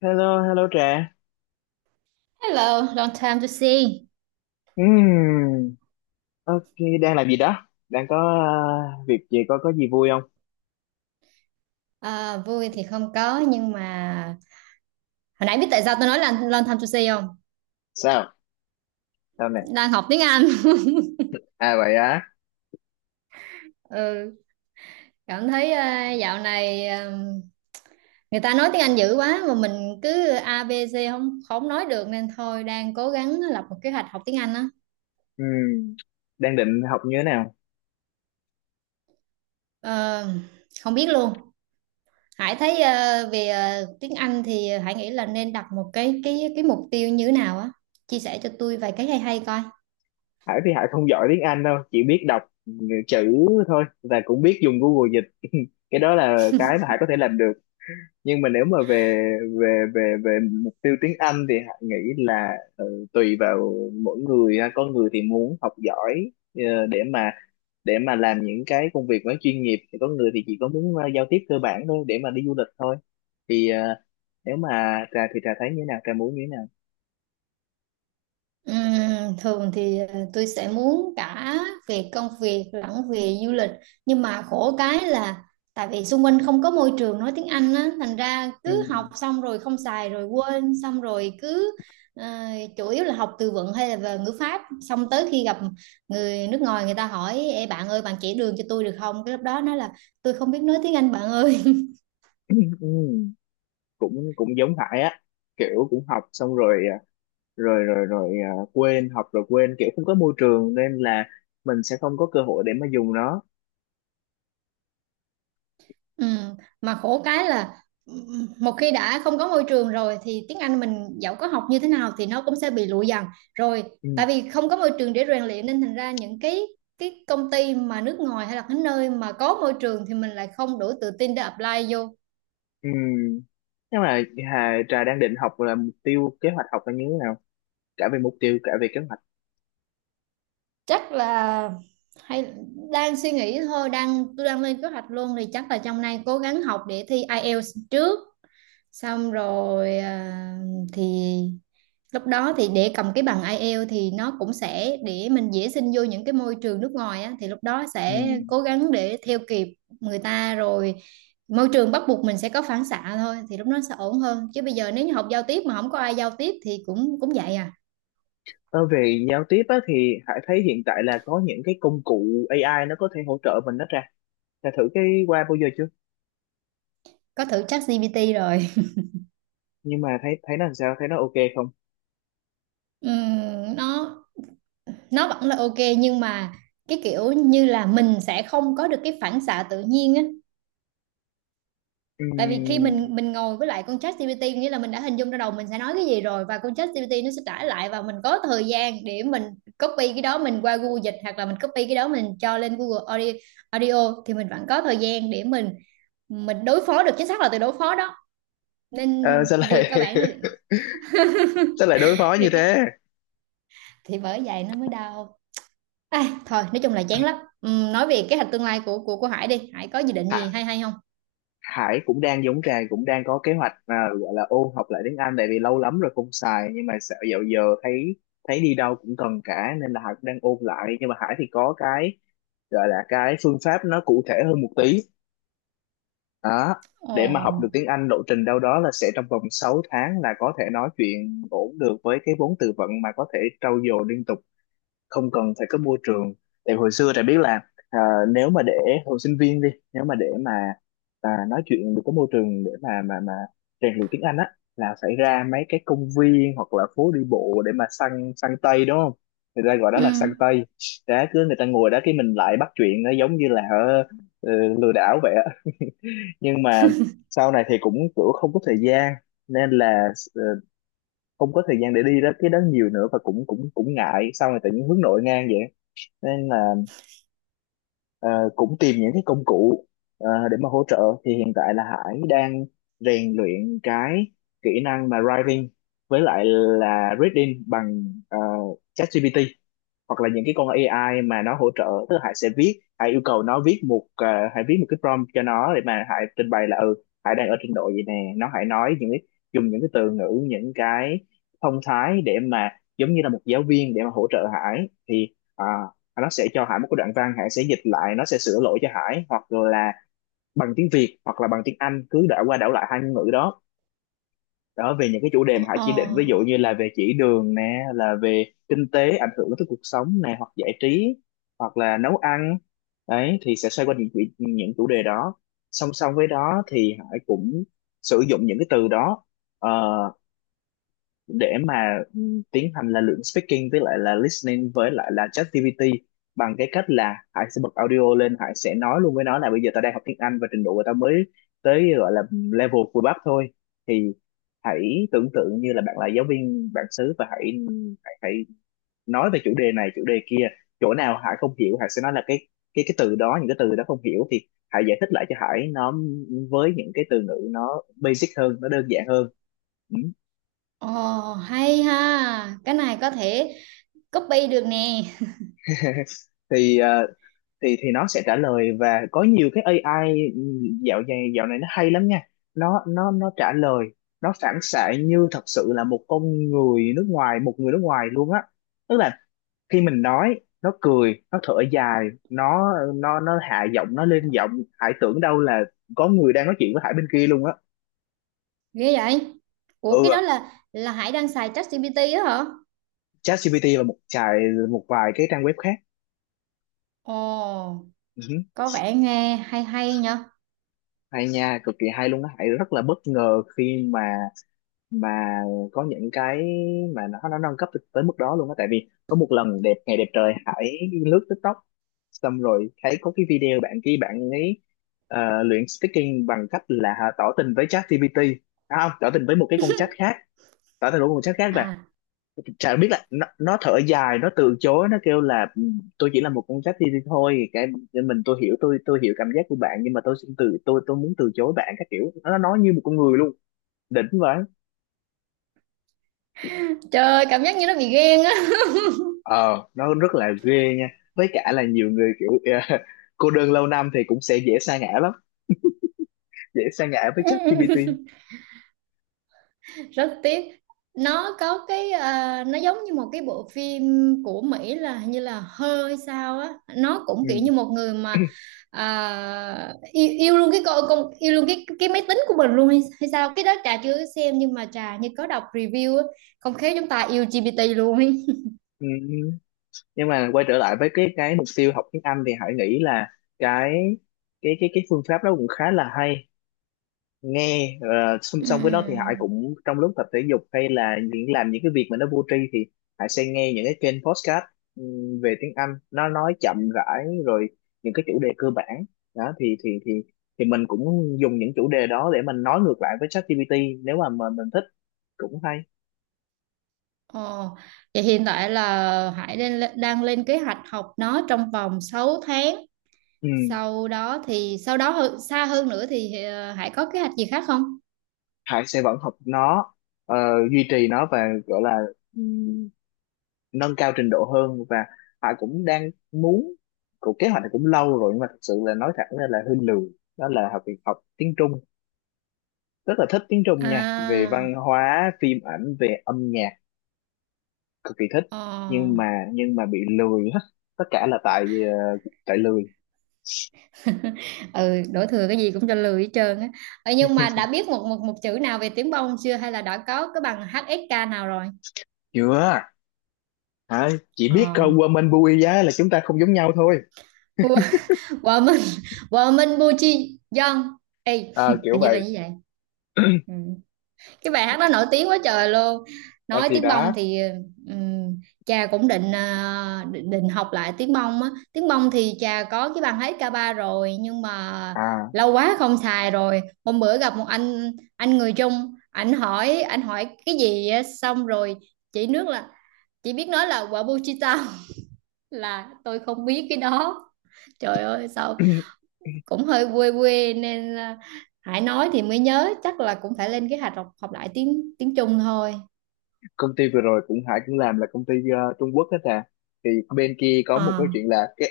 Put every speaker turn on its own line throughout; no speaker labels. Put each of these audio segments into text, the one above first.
Hello, hello Trà.
Hello, long time to see.
Ừm, ok, đang làm gì đó? Đang có việc gì, có gì vui không?
À, vui thì không có nhưng mà hồi nãy biết tại sao tôi nói là long time to see không?
Sao? Sao nè?
Đang học tiếng Anh.
À vậy á.
Ừ, cảm thấy dạo này người ta nói tiếng Anh dữ quá mà mình cứ ABC không không nói được nên thôi đang cố gắng lập một kế hoạch học tiếng Anh á.
Ừm, đang định học như thế nào?
Ờ, không biết luôn. Hải thấy về tiếng Anh thì Hải nghĩ là nên đặt một cái mục tiêu như thế nào á. Chia sẻ cho tôi vài cái hay hay coi.
Hải thì Hải không giỏi tiếng Anh đâu, chỉ biết đọc chữ thôi và cũng biết dùng Google dịch. Cái đó là cái mà Hải có thể làm được. Nhưng mà nếu mà về về mục tiêu tiếng Anh thì Hải nghĩ là tùy vào mỗi người ha. Có người thì muốn học giỏi để mà làm những cái công việc nó chuyên nghiệp thì có người thì chỉ có muốn giao tiếp cơ bản thôi để mà đi du lịch thôi thì nếu mà trà thì trà thấy như thế nào, trà muốn như thế nào?
Thường thì tôi sẽ muốn cả về công việc lẫn về du lịch, nhưng mà khổ cái là tại vì xung quanh không có môi trường nói tiếng Anh á, thành ra
Ừ.
cứ học xong rồi không xài rồi quên, xong rồi cứ ờ, chủ yếu là học từ vựng hay là về ngữ pháp, xong tới khi gặp người nước ngoài, người ta hỏi "Ê, bạn ơi, bạn chỉ đường cho tôi được không?", cái lúc đó nói là tôi không biết nói tiếng Anh bạn ơi.
Ừ, cũng cũng giống Hải á, kiểu cũng học xong rồi, rồi quên, học rồi quên, kiểu không có môi trường nên là mình sẽ không có cơ hội để mà dùng nó.
Ừ, mà khổ cái là một khi đã không có môi trường rồi thì tiếng Anh mình dẫu có học như thế nào thì nó cũng sẽ bị lụi dần rồi,
Ừ,
tại vì không có môi trường để rèn luyện nên thành ra những cái công ty mà nước ngoài hay là cái nơi mà có môi trường thì mình lại không đủ tự tin để apply vô.
Ừ. nhưng mà Hà trà đang định học là mục tiêu kế hoạch học là như thế nào, cả về mục tiêu cả về kế hoạch?
Chắc là hay, đang suy nghĩ thôi, tôi đang lên kế hoạch luôn thì chắc là trong nay cố gắng học để thi IELTS trước, xong rồi thì lúc đó thì để cầm cái bằng IELTS thì nó cũng sẽ để mình dễ xin vô những cái môi trường nước ngoài á, thì lúc đó
Ừ.
sẽ cố gắng để theo kịp người ta rồi, môi trường bắt buộc mình sẽ có phản xạ thôi thì lúc đó sẽ ổn hơn, chứ bây giờ nếu như học giao tiếp mà không có ai giao tiếp thì cũng cũng vậy à.
Ờ, về giao tiếp á, thì Hải thấy hiện tại là có những cái công cụ AI nó có thể hỗ trợ mình đó ra. Đã thử cái qua bao giờ chưa?
Có thử ChatGPT rồi.
Nhưng mà thấy, thấy nó làm sao? Thấy nó ok không?
Ừm, nó nó vẫn là ok, nhưng mà cái kiểu như là mình sẽ không có được cái phản xạ tự nhiên á, tại vì khi
Ừm,
mình ngồi với lại con chat GPT nghĩa là mình đã hình dung ra đầu mình sẽ nói cái gì rồi, và con chat GPT nó sẽ trả lại và mình có thời gian để mình copy cái đó mình qua Google dịch, hoặc là mình copy cái đó mình cho lên Google Audio, Audio thì mình vẫn có thời gian để mình đối phó được, chính xác là từ đối phó đó. Nên
ờ, sao
việc
lại
các bạn
sao lại đối phó như
việc các-
thế?
thì bởi vậy nó mới đau. Thôi nói chung là chán lắm. Nói về kế hoạch tương lai của Hải đi, Hải có dự định
Hải,
gì hay hay không?
Hải cũng đang giống Trà, cũng đang có kế hoạch gọi là ôn học lại tiếng Anh tại vì lâu lắm rồi không xài, nhưng mà sợ dạo giờ thấy thấy đi đâu cũng cần cả nên là Hải cũng đang ôn lại. Nhưng mà Hải thì có cái gọi là cái phương pháp nó cụ thể hơn một tí đó,
Ồ.
để mà học được tiếng Anh. Lộ trình đâu đó là sẽ trong vòng 6 tháng là có thể nói chuyện ổn được, với cái vốn từ vựng mà có thể trau dồi liên tục không cần phải có môi trường. Tại hồi xưa Trà biết là à, nếu mà để hồi sinh viên đi, nếu mà để mà nói chuyện được, có môi trường để mà mà rèn luyện tiếng Anh á, là phải ra mấy cái công viên hoặc là phố đi bộ để mà săn, săn tây, đúng không? Người ta gọi đó
Ừ.
là săn tây. Đó, cứ người ta ngồi đó cái mình lại bắt chuyện, nó giống như là ờ, lừa đảo vậy á. Nhưng mà sau này thì cũng kiểu không có thời gian, nên là ờ, không có thời gian để đi đó cái đó nhiều nữa, và cũng cũng cũng ngại. Sau này tự nhiên hướng nội ngang vậy, nên là ờ, cũng tìm những cái công cụ để mà hỗ trợ. Thì hiện tại là Hải đang rèn luyện cái kỹ năng mà writing với lại là reading bằng ChatGPT hoặc là những cái con AI mà nó hỗ trợ. Tức là Hải sẽ viết, Hải yêu cầu nó viết một Hải viết một cái prompt cho nó, để mà Hải trình bày là ừ Hải đang ở trình độ gì nè, nó Hải nói những cái, dùng những cái từ ngữ những cái thông thái để mà giống như là một giáo viên để mà hỗ trợ Hải. Thì nó sẽ cho Hải một cái đoạn văn, Hải sẽ dịch lại, nó sẽ sửa lỗi cho Hải, hoặc là bằng tiếng Việt hoặc là bằng tiếng Anh, cứ đảo qua đảo lại hai ngôn ngữ đó. Đó, về những cái chủ đề mà họ
Ồ.
chỉ định, ví dụ như là về chỉ đường nè, là về kinh tế ảnh hưởng tới cuộc sống nè, hoặc giải trí hoặc là nấu ăn. Đấy, thì sẽ xoay quanh những những chủ đề đó. Song song với đó thì Hải cũng sử dụng những cái từ đó ờ, để mà ừ, tiến hành là lượng speaking với lại là listening với lại là ChatGPT, bằng cái cách là Hải sẽ bật audio lên, Hải sẽ nói luôn với nó là bây giờ tao đang học tiếng Anh và trình độ của tao mới tới, gọi là level vừa bắp thôi. Thì hãy tưởng tượng như là bạn là giáo viên bản xứ và hãy hãy nói về chủ đề này chủ đề kia. Chỗ nào Hải không hiểu Hải sẽ nói là cái cái từ đó, những cái từ đó không hiểu, thì Hải giải thích lại cho Hải nó, với những cái từ ngữ nó basic hơn, nó đơn giản hơn. Ừ.
Ồ, hay ha, cái này có thể copy được nè.
Thì thì nó sẽ trả lời. Và có nhiều cái AI dạo này, dạo này nó hay lắm nha. Nó trả lời, nó phản xạ như thật sự là một con người nước ngoài, một người nước ngoài luôn á. Tức là khi mình nói nó cười, nó thở dài, nó hạ giọng, nó lên giọng. Hải tưởng đâu là có người đang nói chuyện với Hải bên kia luôn á.
Ghê vậy? Ủa,
Ừ,
cái đó là Hải đang xài ChatGPT á hả?
ChatGPT và một vài cái trang web khác.
Ồ,
Ừ,
có vẻ nghe hay hay nha.
hay nha, cực kỳ hay luôn á. Hải rất là bất ngờ khi mà có những cái mà nó nâng cấp tới tới mức đó luôn á. Tại vì có một lần đẹp ngày đẹp trời Hải lướt TikTok xong rồi thấy có cái video bạn kia, bạn ấy luyện speaking bằng cách là tỏ tình với ChatGPT. Không, tỏ tình với một cái con chat khác, tỏ tình với một con chat khác. Và
À,
chả biết là nó thở dài, nó từ chối, nó kêu là "Ừ, tôi chỉ là một con chat GPT thôi, cái mình tôi hiểu, tôi hiểu cảm giác của bạn, nhưng mà tôi xin từ, tôi muốn từ chối bạn", các kiểu. Nó nói như một con người luôn, đỉnh vậy.
trời, cảm giác như nó bị ghen á.
Ờ, nó rất là ghê nha. Với cả là nhiều người kiểu ờ, cô đơn lâu năm thì cũng sẽ dễ sa ngã lắm, dễ sa ngã với ChatGPT.
Rất tiếc, nó có cái, nó giống như một cái bộ phim của Mỹ, là hình như là hơi sao á, nó cũng
Ừ.
kiểu như một người mà yêu luôn cái con, yêu luôn cái máy tính của mình luôn hay, sao, cái đó Trà chưa có xem nhưng mà Trà như có đọc review á. Không khéo chúng ta yêu GPT luôn ấy.
Ừ, nhưng mà quay trở lại với cái mục tiêu học tiếng Anh, thì Hải nghĩ là cái cái cái phương pháp đó cũng khá là hay nghe. Ờ, Song song với đó thì Hải
Ừm.
cũng trong lúc tập thể dục hay là những làm những cái việc mà nó vô tri thì Hải sẽ nghe những cái kênh podcast về tiếng Anh, nó nói chậm rãi rồi những cái chủ đề cơ bản đó. Thì thì mình cũng dùng những chủ đề đó để mình nói ngược lại với ChatGPT, nếu mà mình thích, cũng hay.
Ồ, vậy hiện tại là Hải đang lên kế hoạch học nó trong vòng 6 tháng,
Ừ.
sau đó thì sau đó xa hơn nữa thì Hải có kế hoạch gì khác không?
Hải sẽ vẫn học nó, ờ, duy trì nó và gọi là nâng cao trình độ hơn. Và họ cũng đang muốn, cuộc kế hoạch này cũng lâu rồi nhưng mà thật sự là nói thẳng ra là hơi lười, đó là học, việc học tiếng Trung. Rất là thích tiếng Trung nha, về
À,
văn hóa phim ảnh, về âm nhạc, cực kỳ thích.
ờ.
Nhưng mà nhưng mà bị lười hết. Tất cả là tại tại lười.
Ừ, đổ thừa cái gì cũng cho lười hết trơn á. Ờ, nhưng mà đã biết một một một chữ nào về tiếng bông chưa hay là đã có cái bằng HSK nào rồi?
Chưa, hả? Chỉ
Ờ.
biết Woman Bui giá là chúng ta không giống nhau thôi.
Wo- Woman, woman Buchi Young. Ê,
Ờ,
hình
kiểu
như là như
vậy.
vậy. Ừ, cái bài hát đó nổi tiếng quá trời luôn.
Ờ,
Nói
thì
tiếng
đó.
bông thì ừm, cha cũng định học lại tiếng bông á, tiếng bông thì cha có cái bàn hát ca ba rồi nhưng mà
À
lâu quá không xài rồi. Hôm bữa gặp một anh người Trung, anh hỏi cái gì á, xong rồi chỉ nước là chỉ biết nói là quả bu chi tao. Là tôi không biết cái đó. Trời ơi sao cũng hơi quê quê, nên Hải nói thì mới nhớ, chắc là cũng phải lên kế hoạch học học lại tiếng tiếng Trung thôi.
Công ty vừa rồi cũng, Hải cũng làm là công ty Trung Quốc hết à. Thì bên kia có một
Ờ.
cái chuyện là cái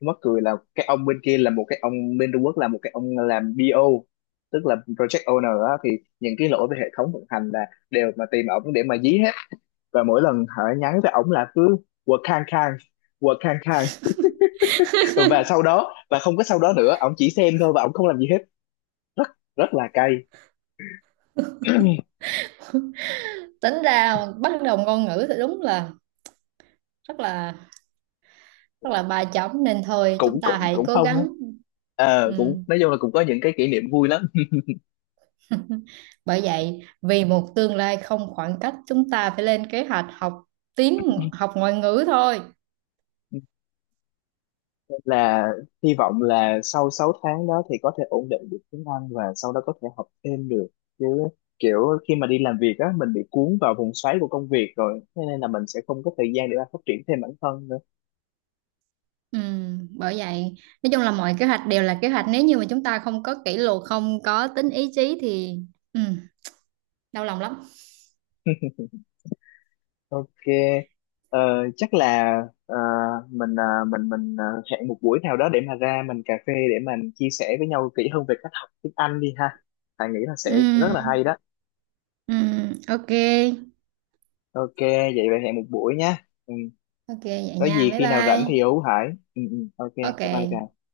mắc cười là cái ông bên kia là một cái ông bên Trung Quốc, là một cái ông làm BO, tức là Project Owner á. Thì những cái lỗi về hệ thống vận hành là đều mà tìm ổng để mà dí hết. Và mỗi lần Hải nhắn với ổng là cứ work khang khang, work khang khang. Và sau đó, và không có sau đó nữa, ổng chỉ xem thôi và ổng không làm gì hết. Rất Rất là cay.
Tính ra bắt đầu ngôn ngữ thì đúng là rất là ba chấm, nên thôi
cũng
chúng ta
cũng
hãy
cũng
cố
không á.
gắng.
Ờ,
Ừ.
cũng nói chung là cũng có những cái kỷ niệm vui lắm.
Bởi vậy, vì một tương lai không khoảng cách chúng ta phải lên kế hoạch học ngoại ngữ thôi.
Nên là hy vọng là sau 6 tháng đó thì có thể ổn định được tiếng Anh và sau đó có thể học thêm được. Chứ kiểu khi mà đi làm việc á mình bị cuốn vào vòng xoáy của công việc rồi, thế nên là mình sẽ không có thời gian để mà phát triển thêm bản thân nữa.
Ừ. Bởi vậy nói chung là mọi kế hoạch đều là kế hoạch, nếu như mà chúng ta không có kỷ luật, không có tính ý chí thì ừ. đau lòng lắm.
Ok, ờ, chắc là ờ, mình mình hẹn một buổi nào đó để mà ra mình cà phê, để mình chia sẻ với nhau kỹ hơn về cách học tiếng Anh đi ha. Thà nghĩ là sẽ
Ừ.
rất là hay đó.
Ừ. Ok,
Ok, vậy vậy hẹn một buổi nha. Ừ,
ok, vậy
có
nha,
gì
bye
khi nào rảnh thì
bye.
hú Hải. Ok, bye bye
Ok
Trà.